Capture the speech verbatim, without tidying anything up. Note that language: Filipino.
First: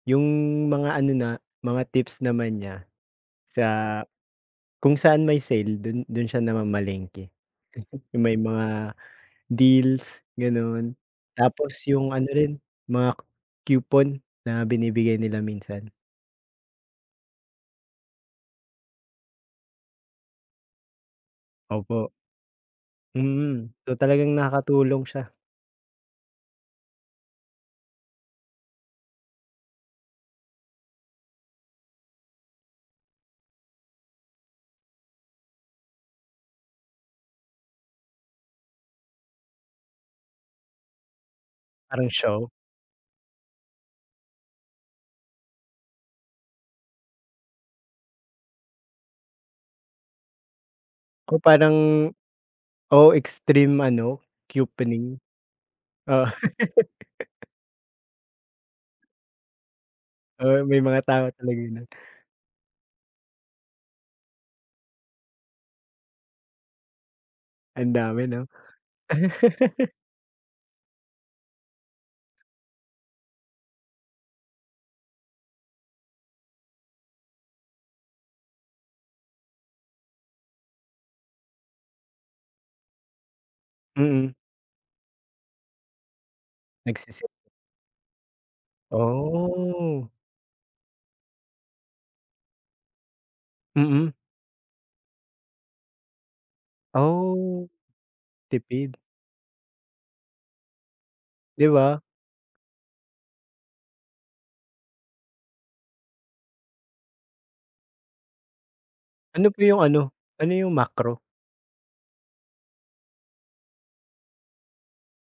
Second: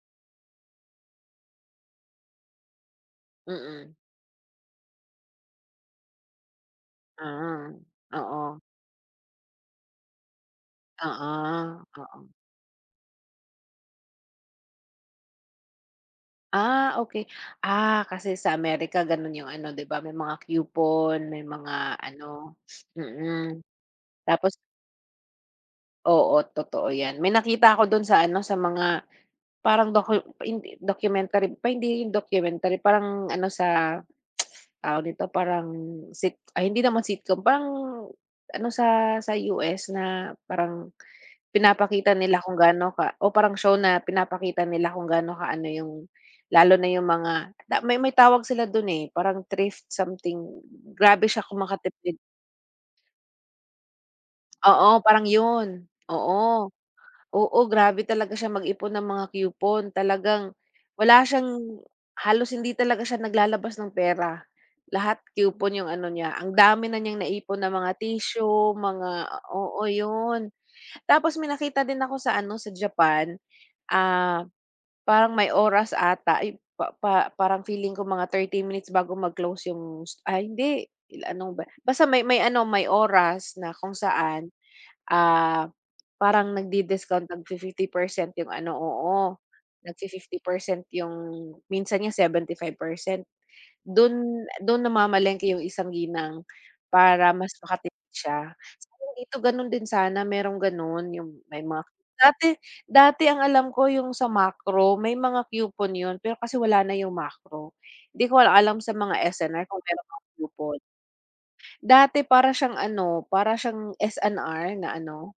Yung, mga ano na, mga tips naman niya, sa, Mm. kung saan may sale, do'n, do'n siya naman namamalengke. Mm, Yung may oo. mga deals, gano'n, Oo, tapos yung ano oo. rin, mga coupon na binibigay nila minsan. Ah, okey. Ah, kasi sa Amerika gano'n yung ano, 'di ba, may mga coupon, may mga Opo. ano mm, Mm, so, talagang tapos nakakatulong siya. Oo, totoo yan, may nakita ako do'n sa ano, sa mga parang docu hindi, documentary, pa hindi 'yon documentary, parang ano sa, tawag dito, parang sit ay, hindi naman sitcom, parang ano sa sa U-S, na parang Parang pinapakita nila show? kung gaano ka o parang show, na pinapakita nila kung gaano kaano yung, lalo na yung mga may may tawag sila do'n, eh, parang thrift something, grabe Ko siya kung parang, makatipid. oo, extreme ano, Oo, couponing. parang 'yon, Oo. oo, oo, grabe talaga siyang mag-ipon ng mga coupon, talagang Oo, may mga wala tao talaga siyang, na halos hindi talaga siya naglalabas ng pera, lahat coupon yung ano niya, ang dami na niyang naipon na Ang mga dami, 'no? tissue, mga oo, 'yon. Tapos may nakita din ako sa ano, sa Japan, ah, parang may oras ata. Ay, pa pa parang feeling ko mga thirty minutes bago mag-close yung, st ah, hindi, ila ano ba basta may may ano, may oras na kung Mm. saan, ah, parang nag-di-discount Nagsi-set. ng fifty percent yung ano, oo, Oh. nag-fi-fifty percent yung minsan nga seventy-five percent. Mm. Do'n, do'n namamalengke yung isang ginang, para mas Oh, maka tipid siya. tipid. Sana dito gano'n din sana merong gano'n, yung may 'Di mga ba? dati dati ang alam ko yung sa Makro, may mga coupon 'yon, pero kasi wala na yung Makro, 'di ko lang alam sa mga Ano po S&R yung kung meron ano, mga ano yung coupon. Makro? Dati, para siyang ano, para siyang S&R, na ano